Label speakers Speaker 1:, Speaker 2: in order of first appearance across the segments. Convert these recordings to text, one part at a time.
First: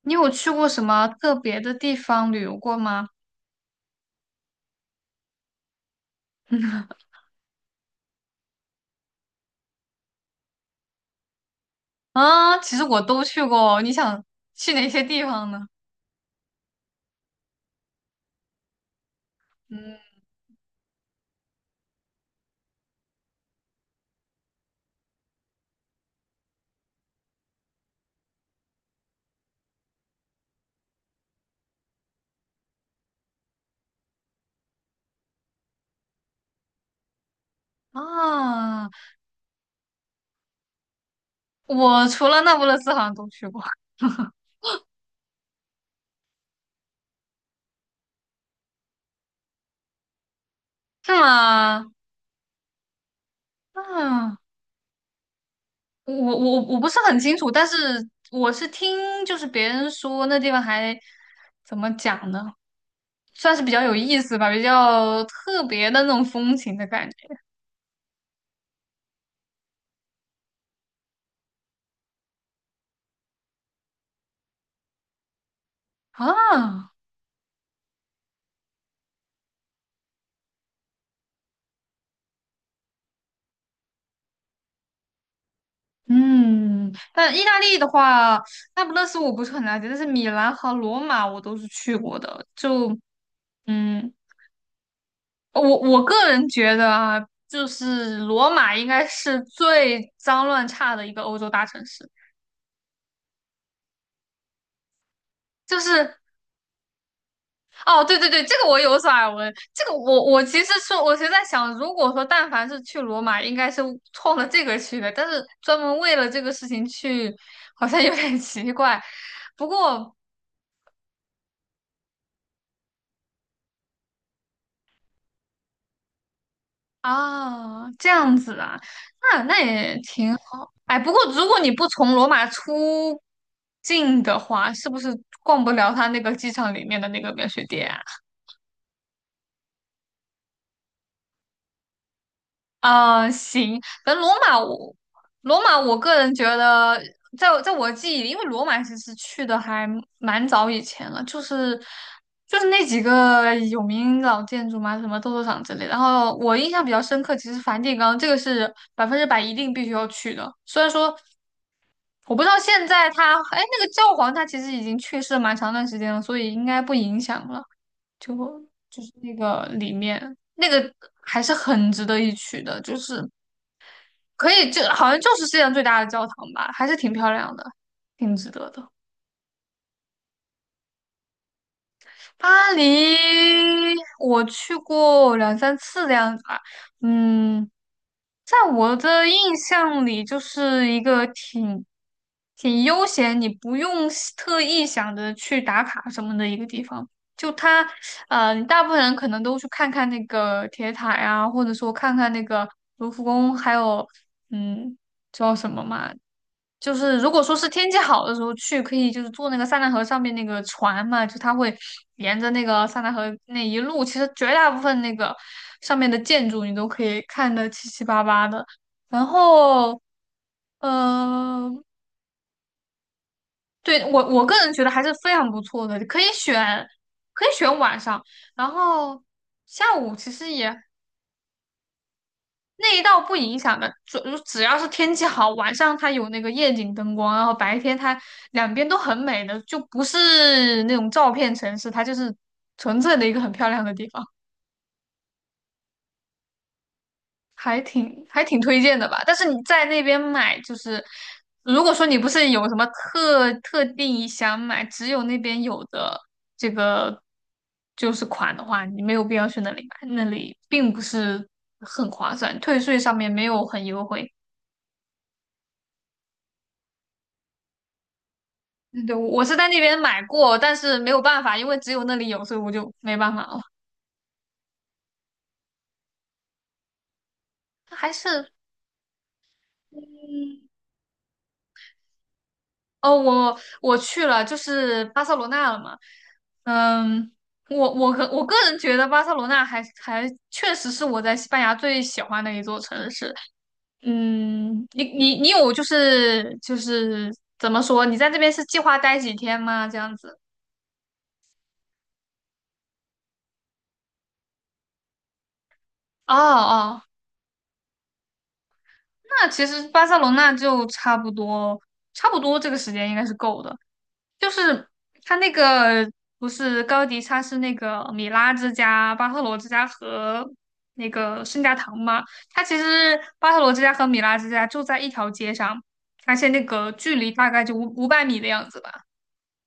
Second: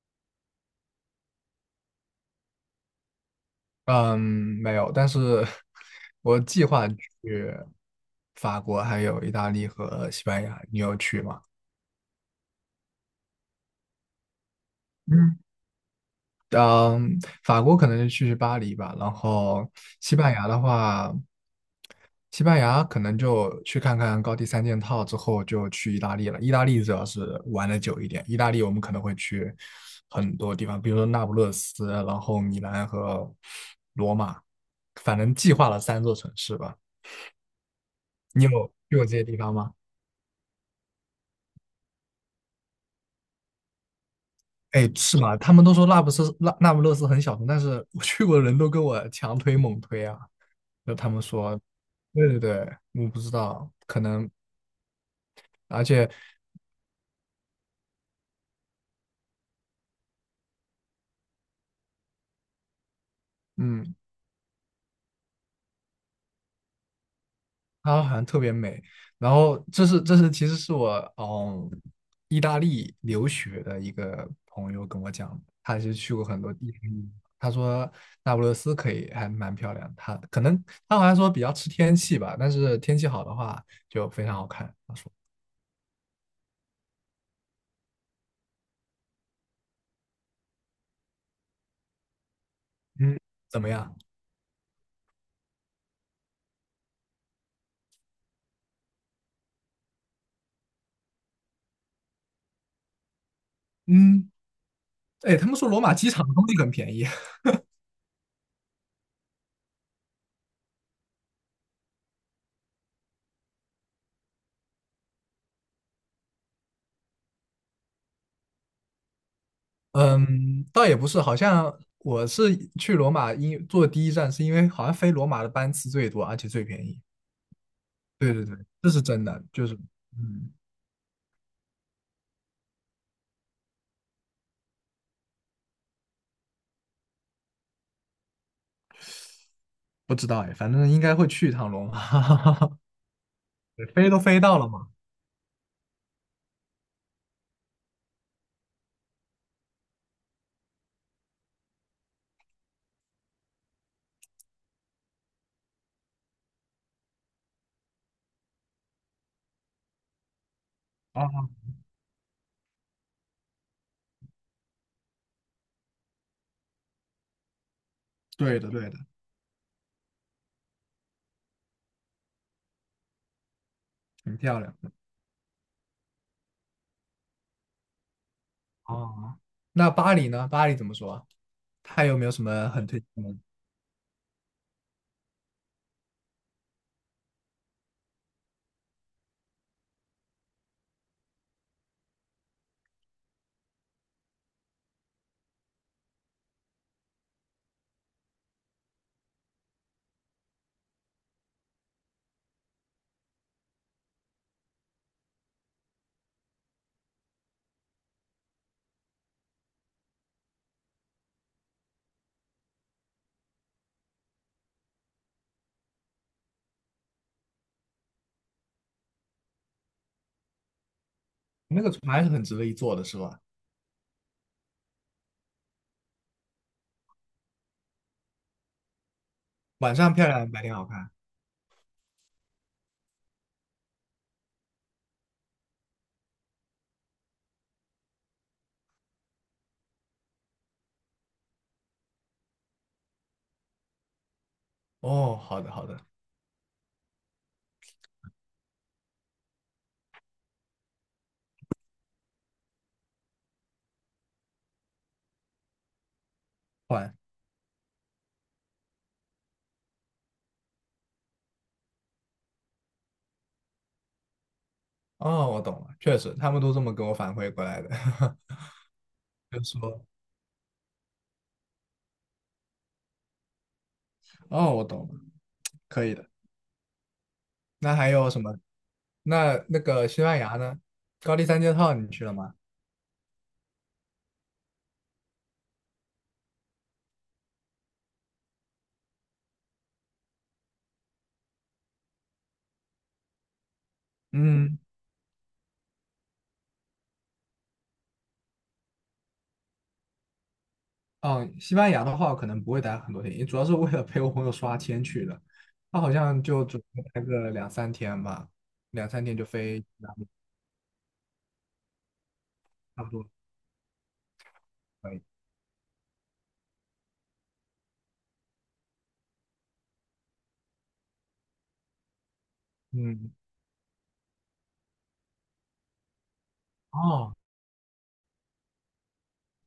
Speaker 1: 你有去过什么特别的地方旅游过吗？
Speaker 2: 嗯，没有，但是我计划 去法国、还有意大利和西班牙，你有去吗？
Speaker 1: 啊，其实我都去过。你想去哪些地
Speaker 2: 嗯，
Speaker 1: 方呢？
Speaker 2: 嗯，法国可能就去巴黎吧，然后
Speaker 1: 嗯
Speaker 2: 西班牙的话，西班牙可能就去看看高地三件套之后就去意大利了。意大利主要是玩的久一点，意大利我们可能会去很多地方，比如说那不勒斯，然后米兰和罗马，反正计划了3座城市吧。你有
Speaker 1: 啊，
Speaker 2: 去过这些地方吗？
Speaker 1: 我除了那不勒斯好像都去过。
Speaker 2: 哎，是吗？他们都说那不是那不勒斯很小众，但是我 去过的人都跟我强推猛推啊。就他
Speaker 1: 是
Speaker 2: 们说，
Speaker 1: 吗？
Speaker 2: 对对对，我不知道，可能，
Speaker 1: 啊，
Speaker 2: 而且，
Speaker 1: 我不是很清楚，但是我是听就是别人说那地方还怎么讲呢，算是比较
Speaker 2: 嗯，
Speaker 1: 有意思吧，比较特别的那种风情的感觉
Speaker 2: 它好像特别美。然后这是其实是我意大利留学的一个朋友跟我讲的，他是去过很多地方，
Speaker 1: 啊。
Speaker 2: 他说那不勒斯可以还蛮漂亮，他可能他好像说比较吃天气吧，但是天气好的话就非常好看。他说，
Speaker 1: 嗯，但意大利的话，那不勒斯我不是很了解，但是米兰和罗马我都是去过的。就
Speaker 2: 嗯，怎么样？
Speaker 1: 嗯，我个人觉得啊，就是罗马应该是最脏乱差的一个欧洲大城市。
Speaker 2: 嗯，哎，他们说
Speaker 1: 就
Speaker 2: 罗马机
Speaker 1: 是
Speaker 2: 场的东西很便宜。
Speaker 1: 哦，对对对，这个我有所耳闻。这个我其实说，我其实在想，如果说但凡是去罗马，应该是冲着这个去的，但是专门为了这个事情去，好像有点奇怪。不过。
Speaker 2: 嗯，倒也不是，好像我是去罗马因坐第一站，是因为好像飞罗马的班次最多，而且最便宜。
Speaker 1: 啊，这
Speaker 2: 对
Speaker 1: 样
Speaker 2: 对对，
Speaker 1: 子啊，
Speaker 2: 这是真
Speaker 1: 那
Speaker 2: 的，
Speaker 1: 那
Speaker 2: 就是
Speaker 1: 也挺
Speaker 2: 嗯，
Speaker 1: 好。哎，不过如果你不从罗马出境的话，是不是逛不了它那个机场里面的那个免税店啊？
Speaker 2: 不知道哎，反正应该会去一趟罗马，
Speaker 1: 啊 行，
Speaker 2: 对飞
Speaker 1: 反
Speaker 2: 都
Speaker 1: 正
Speaker 2: 飞到了嘛。
Speaker 1: 罗马，我个人觉得在我记忆里，因为罗马其实去的还蛮早以前了，就是那几个有名老建筑嘛，什么斗兽场之类的然后我印象比较深刻，其实梵蒂冈这个是百分之百一定必须要去的，虽然说。
Speaker 2: 啊，
Speaker 1: 我不知道现在他，哎，那个教皇他其实已经去世了蛮长段时间了，所以应该不影响了。就
Speaker 2: 对的对的，
Speaker 1: 就是那个里面那个还是很值得一去的，就是
Speaker 2: 很
Speaker 1: 可
Speaker 2: 漂
Speaker 1: 以
Speaker 2: 亮
Speaker 1: 就
Speaker 2: 的。
Speaker 1: 好像就是世界上最大的教堂吧，还是挺漂亮的，挺值得的。
Speaker 2: 哦，那巴黎呢？巴黎怎么说啊？它有没有什么
Speaker 1: 巴
Speaker 2: 很推荐的？
Speaker 1: 黎我去过两三次的样子吧，嗯，在我的印象里，就是一个挺悠闲，你不用是特意想着去打卡什么的一个地方。就它，你大部分人可能都去看看那个铁塔呀，或者说看看那个卢浮宫，还有嗯，叫什么嘛？就是如果说是天气好的时候去，可以就是坐那个塞纳河上面那个船嘛，就它会沿着那个塞纳河那一路，其实绝大部分那个上面的建筑你都可以看得七七八八的。然后，嗯，
Speaker 2: 那个船还是很值得一坐的，是吧？
Speaker 1: 对，我个人觉得还是非常不错的，可以选晚上，然后下
Speaker 2: 晚
Speaker 1: 午
Speaker 2: 上漂
Speaker 1: 其
Speaker 2: 亮，
Speaker 1: 实
Speaker 2: 白天
Speaker 1: 也
Speaker 2: 好看。
Speaker 1: 那一道不影响的，只要是天气好，晚上它有那个夜景灯光，然后白天它两边都很美的，就不是那种照片城市，它就是纯粹的一个很漂亮的地方，
Speaker 2: 哦，好的好的，
Speaker 1: 还挺推荐的吧。但是你在那边买，就是如果说你不是有什么特定想买，只有那边有的这
Speaker 2: 换。
Speaker 1: 个就是款的话，你没有必要去那里买，那里并不是很划算，退税上面没有很优惠。
Speaker 2: 哦，我懂了，确实，他们都这么给我反馈过来的，
Speaker 1: 嗯对，我是
Speaker 2: 就
Speaker 1: 在那边
Speaker 2: 说，
Speaker 1: 买过，但是没有办法，因为只有那里有，所以我就没办法了。
Speaker 2: 哦，我懂了，可以的。那
Speaker 1: 还
Speaker 2: 还有什
Speaker 1: 是，
Speaker 2: 么？那那个西
Speaker 1: 嗯，
Speaker 2: 班牙呢？高地三件套你去了吗？
Speaker 1: 哦，我去了，就是巴塞罗那了嘛。嗯，我个人觉得巴塞罗那还确实是我在西班牙最喜欢的一座城市。
Speaker 2: 嗯，
Speaker 1: 你有就是怎么说？你在这边是计划待几天吗？这样子？
Speaker 2: 哦，西班牙的话，可能不会待很多天，主要是为了陪我朋友刷签去的。他好
Speaker 1: 哦
Speaker 2: 像就准
Speaker 1: 哦，
Speaker 2: 备待个两三天吧，两三天就
Speaker 1: 那其
Speaker 2: 飞，
Speaker 1: 实巴塞罗那就差不多这个时
Speaker 2: 差
Speaker 1: 间
Speaker 2: 不
Speaker 1: 应该
Speaker 2: 多
Speaker 1: 是够的。就是
Speaker 2: 可以。
Speaker 1: 它那个不是高迪，他是那个米拉之家、巴特罗之家和那个圣家堂嘛。它其实
Speaker 2: 嗯，
Speaker 1: 巴特罗之家和米拉之家就在一条街上，而且那个距离
Speaker 2: 哦，
Speaker 1: 大概就五百米的样子吧，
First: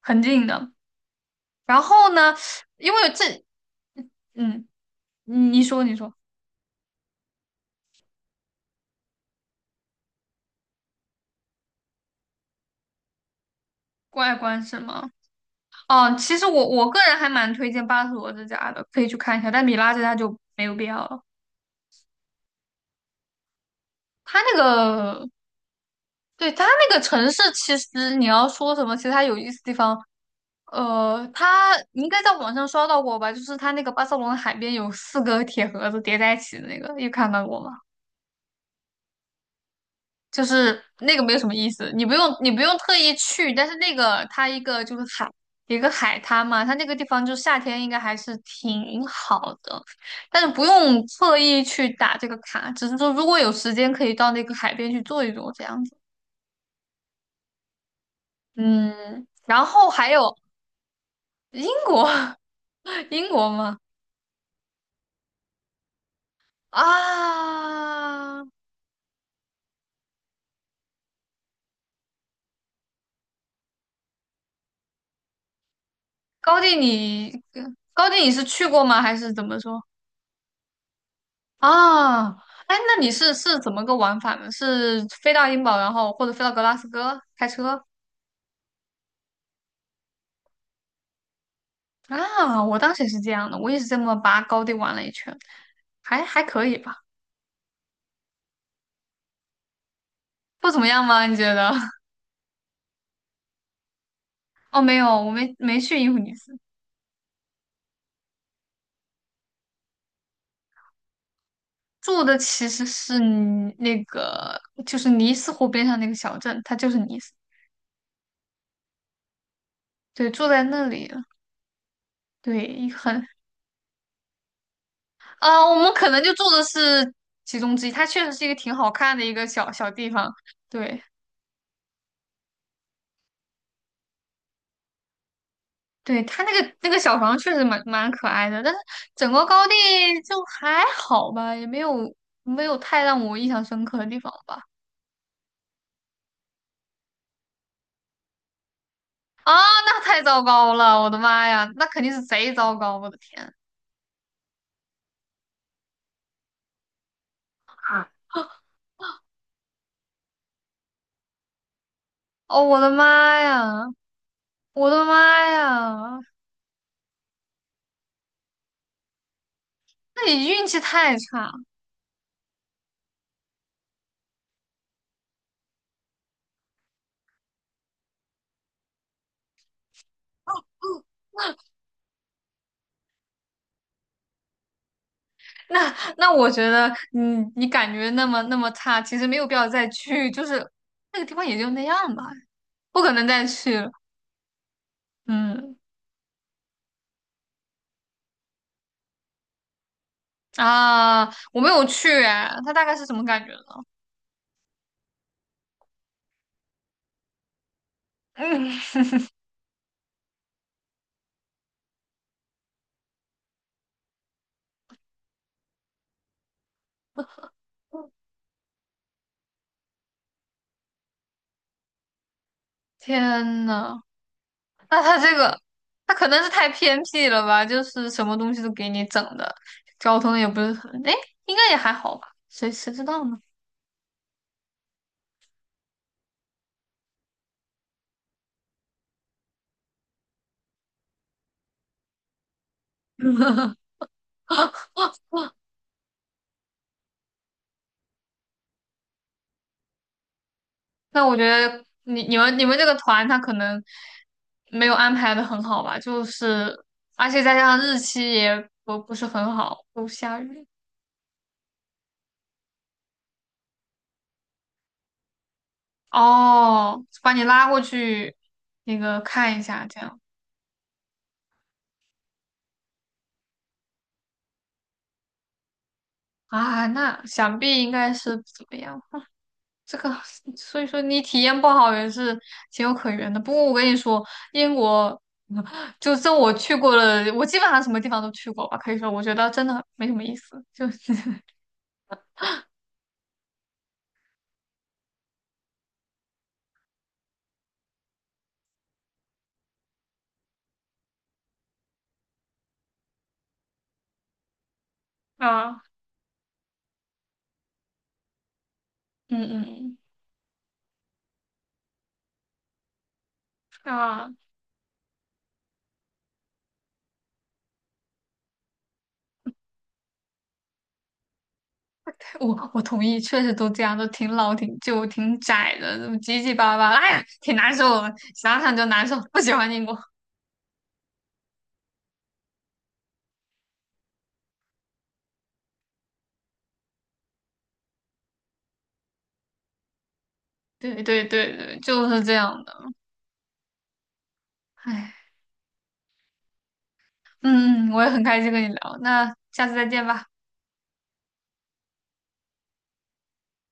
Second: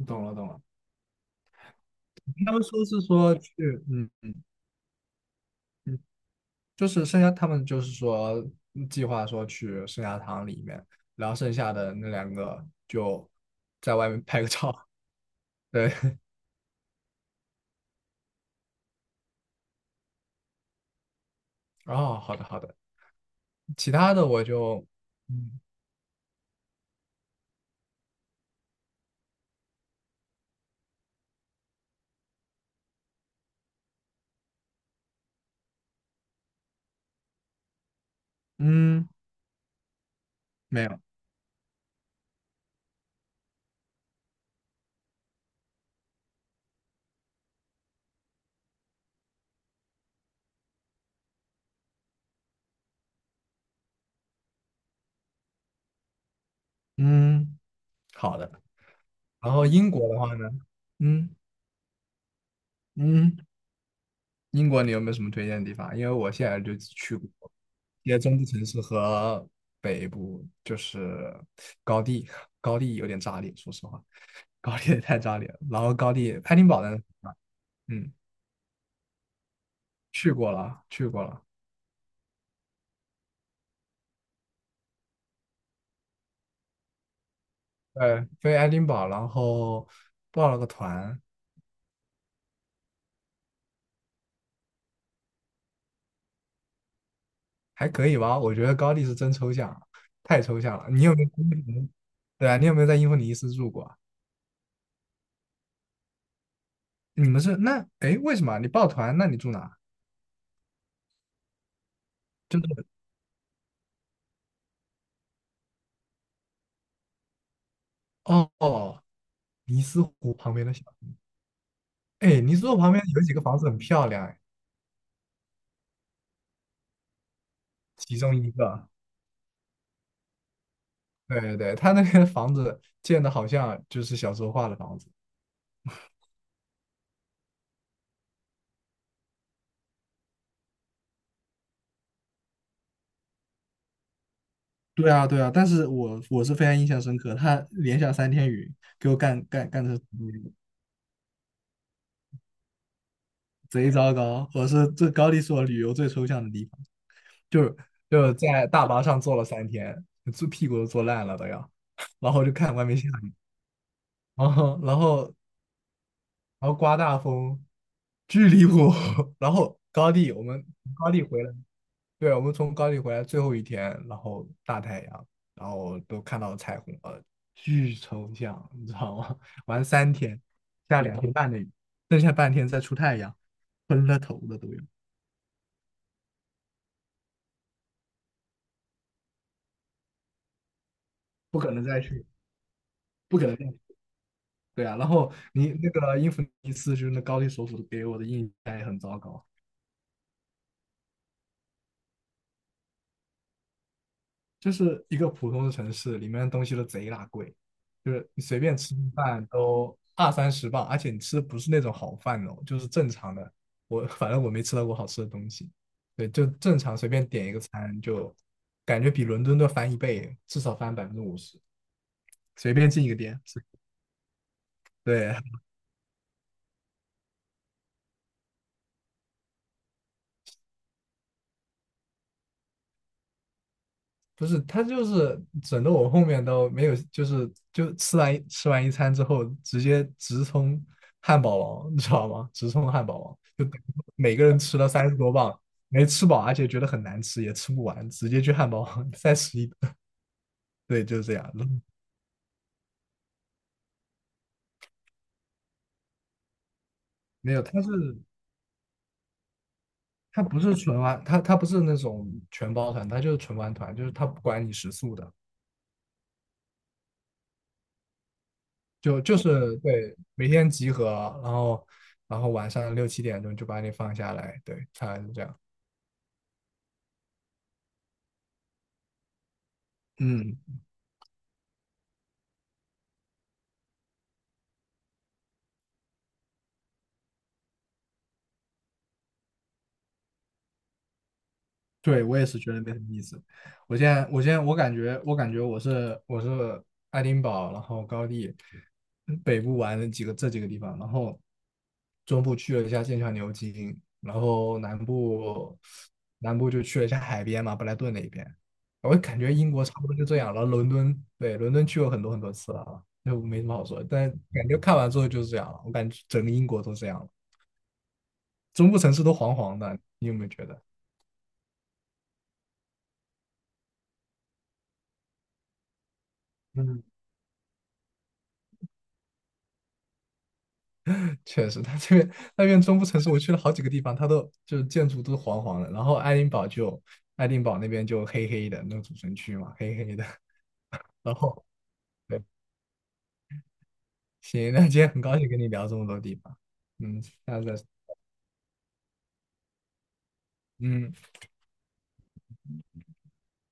Speaker 1: 很
Speaker 2: 懂了
Speaker 1: 近
Speaker 2: 懂了。
Speaker 1: 的。然后呢，
Speaker 2: 他们说
Speaker 1: 因
Speaker 2: 是
Speaker 1: 为这，
Speaker 2: 说去，嗯
Speaker 1: 嗯，你你说你
Speaker 2: 嗯。
Speaker 1: 说，
Speaker 2: 就是剩下他们就是说计划说去圣家堂里面，然后剩下的那2个就在外面
Speaker 1: 外
Speaker 2: 拍个
Speaker 1: 观
Speaker 2: 照。
Speaker 1: 是吗？
Speaker 2: 对，
Speaker 1: 哦，其实我个人还蛮推荐巴特罗之家的，可以去看一下，但米拉之家就没有必要了。
Speaker 2: 哦，好的好的，其他的
Speaker 1: 它
Speaker 2: 我
Speaker 1: 那
Speaker 2: 就
Speaker 1: 个
Speaker 2: 嗯
Speaker 1: 对，它那个城市，其实你要说什么，其实它有意思的地方，你应该在网上刷到过吧？就是它那个巴塞罗那海边有四个铁盒子叠在一起的那个，有看到过吗？
Speaker 2: 嗯
Speaker 1: 就是
Speaker 2: 没有
Speaker 1: 那个没有什么意思，你不用特意去，但是那个它一个就是海，一个海滩嘛，它那个地方就夏天应该还是挺好的，但是不用特意去打这个卡，只是说如果有时间可以到那个海边去坐一坐这样子。
Speaker 2: 嗯好的。
Speaker 1: 嗯，
Speaker 2: 然后
Speaker 1: 然后
Speaker 2: 英国
Speaker 1: 还
Speaker 2: 的话
Speaker 1: 有
Speaker 2: 呢，嗯
Speaker 1: 英国。英
Speaker 2: 嗯，
Speaker 1: 国吗？
Speaker 2: 英国你有没有什么推荐的地方？因为我现在就只去过一些中
Speaker 1: 啊，
Speaker 2: 部城市和北部，就是高地，高地有点炸裂，说实话。高地也太炸裂了。然后高地爱
Speaker 1: 高
Speaker 2: 丁
Speaker 1: 地
Speaker 2: 堡的。
Speaker 1: 你高
Speaker 2: 嗯，
Speaker 1: 地你是去过吗？还是怎么说？
Speaker 2: 去过了，去过了，
Speaker 1: 啊，哎，那你是怎么个玩法呢？是飞到英堡，然后或者飞到格拉斯哥开车？
Speaker 2: 对，飞爱丁堡，然后报了个团，
Speaker 1: 啊，我当时也是这样的，我也是这么把高地玩了一圈，还可以吧。
Speaker 2: 还可以吧？我觉得高地是真抽象，太抽
Speaker 1: 不
Speaker 2: 象
Speaker 1: 怎么
Speaker 2: 了。你
Speaker 1: 样
Speaker 2: 有没
Speaker 1: 吗？
Speaker 2: 有
Speaker 1: 你觉得？
Speaker 2: 对啊，你有没有在英弗尼斯住过啊
Speaker 1: 哦，没有，我没去英弗尼斯，
Speaker 2: 你们是那哎，为什么啊你报团？那你住哪啊？
Speaker 1: 住的
Speaker 2: 就
Speaker 1: 其实
Speaker 2: 是
Speaker 1: 是尼那个就是尼斯湖边上那个小镇，它就是尼斯，
Speaker 2: 哦哦，尼斯
Speaker 1: 对，
Speaker 2: 湖
Speaker 1: 住
Speaker 2: 旁
Speaker 1: 在
Speaker 2: 边的小，
Speaker 1: 那里了。
Speaker 2: 哎，尼斯湖
Speaker 1: 对，
Speaker 2: 旁边有几个房子很漂亮，哎，
Speaker 1: 我们可能就住的是其中之一，它
Speaker 2: 其
Speaker 1: 确实
Speaker 2: 中
Speaker 1: 是一
Speaker 2: 一
Speaker 1: 个挺
Speaker 2: 个，
Speaker 1: 好看的一个小小地方。对，
Speaker 2: 对对对，他那边的房子建的好像就是小时候画的房子。
Speaker 1: 对，它那个小房确实蛮可爱的，但是整个高地就还好吧，也没有太让我印象深刻的地方吧。
Speaker 2: 对啊，对啊，但是我是非常印象深刻，他连下三天雨，给我干
Speaker 1: 啊，
Speaker 2: 干干的
Speaker 1: 那太糟糕了，我的妈呀，那肯定是贼糟糕，我的天！
Speaker 2: 贼糟糕。这高地是我旅游最抽象的地方，就是就是在大巴上坐了三天，坐屁股都坐烂了都要，然后就
Speaker 1: 哦，
Speaker 2: 看
Speaker 1: 我
Speaker 2: 外
Speaker 1: 的
Speaker 2: 面
Speaker 1: 妈
Speaker 2: 下雨，
Speaker 1: 呀，
Speaker 2: 然后
Speaker 1: 我
Speaker 2: 然
Speaker 1: 的
Speaker 2: 后
Speaker 1: 妈呀，
Speaker 2: 然后刮大风，巨离谱。然后高
Speaker 1: 那
Speaker 2: 地我
Speaker 1: 你
Speaker 2: 们
Speaker 1: 运气
Speaker 2: 从高
Speaker 1: 太
Speaker 2: 地回
Speaker 1: 差
Speaker 2: 来
Speaker 1: 了。
Speaker 2: 对，我们从高地回来最后一天，然后大太阳，然后都看到了彩虹了，巨抽象，你知道吗？玩三天，下2天半的雨，剩下半天再出太阳，昏了头了都有，
Speaker 1: 那那我觉得你感觉那么差，其实没有必要再去，就是那个地方也
Speaker 2: 不
Speaker 1: 就
Speaker 2: 可
Speaker 1: 那
Speaker 2: 能
Speaker 1: 样
Speaker 2: 再
Speaker 1: 吧，
Speaker 2: 去，
Speaker 1: 不可能
Speaker 2: 不
Speaker 1: 再
Speaker 2: 可能再
Speaker 1: 去
Speaker 2: 去。
Speaker 1: 了。
Speaker 2: 对啊，然后你
Speaker 1: 嗯
Speaker 2: 那个英弗一次，就是那高丽首府给我的印象也很糟糕。
Speaker 1: 啊，我没有去哎，他大概是什么感觉呢？
Speaker 2: 就是一个普通的城市，里面的东西都贼拉贵，就是 你随
Speaker 1: 嗯，
Speaker 2: 便吃顿饭都2、30磅，而且你吃的不是那种好饭哦，就是正常的。反正我没吃到过好吃的东西，对，就正常随便点一个餐，就感觉比伦敦都翻一倍，至少翻50%，随便进一个店，
Speaker 1: 天呐，那他这
Speaker 2: 对，
Speaker 1: 个他可能是太偏僻了吧，就是什么东西都给你整的，交通也不是很，哎，应该也还好吧，谁知道呢？
Speaker 2: 不是，他就是整的我后面都没有，就是就吃完一餐之后，直接直冲汉堡王，你知道吗？直冲汉堡王，就每个人吃了30多磅，没吃饱，而且觉得很难吃，也吃不完，直接去汉堡王再吃一顿。对，就是
Speaker 1: 那
Speaker 2: 这
Speaker 1: 我觉
Speaker 2: 样。
Speaker 1: 得你你们这个团他可能没有安排的很好吧，就是而且
Speaker 2: 没
Speaker 1: 再加
Speaker 2: 有，
Speaker 1: 上日期也不是很好，都下
Speaker 2: 他不
Speaker 1: 雨。
Speaker 2: 是纯玩，他不是那种全包团，他就是纯玩团，就是他不管你食宿的，
Speaker 1: 哦，把你拉过去那个
Speaker 2: 就就
Speaker 1: 看一
Speaker 2: 是
Speaker 1: 下，这
Speaker 2: 对
Speaker 1: 样
Speaker 2: 每天集合，然后然后晚上6、7点钟就把你放下来，对，他是这样。
Speaker 1: 啊，那想必应该是不怎么样。这个，
Speaker 2: 嗯，
Speaker 1: 所以说你体验不好也是情有可原的。不过我跟你说，英国 就这我去过了，我基本上什么地方都去过吧，可以说我觉得真的没什么意思，就是
Speaker 2: 对，我也是觉得没什么意思。我现在,我感觉我是爱丁堡，然后高地北部玩了这几个地方，然后中部去了一下剑桥、牛津，然后南 部
Speaker 1: 啊。
Speaker 2: 南部就去了一下海边嘛，布莱顿那一边。我感
Speaker 1: 嗯
Speaker 2: 觉
Speaker 1: 嗯，
Speaker 2: 英国
Speaker 1: 嗯
Speaker 2: 差不多就这样了。然后伦敦，对，伦敦去过很多很多次了啊，就没什么好说。但
Speaker 1: 啊，
Speaker 2: 感觉看完之后就是这样了，我感觉整个英国都这样了，中部城市都黄黄的，你有没有觉得？
Speaker 1: 我同意，确实都这样，都挺老、挺旧、挺窄的，怎么结结巴巴
Speaker 2: 嗯，
Speaker 1: 哎呀，挺难受的，想想就难受，不喜欢英国。
Speaker 2: 确实，它这边那边中部城市，我去了好几个地方，它都就是建筑都黄黄的，然后爱丁堡那边就黑黑的，那个主城区嘛，黑黑的。
Speaker 1: 对对
Speaker 2: 然
Speaker 1: 对
Speaker 2: 后
Speaker 1: 对，就是这
Speaker 2: 对，
Speaker 1: 样的。
Speaker 2: 行，那今天
Speaker 1: 哎，
Speaker 2: 很高兴跟你聊这么多地方，嗯，下次再，
Speaker 1: 嗯嗯，我也很开心跟你聊，那下次再见吧。
Speaker 2: 嗯。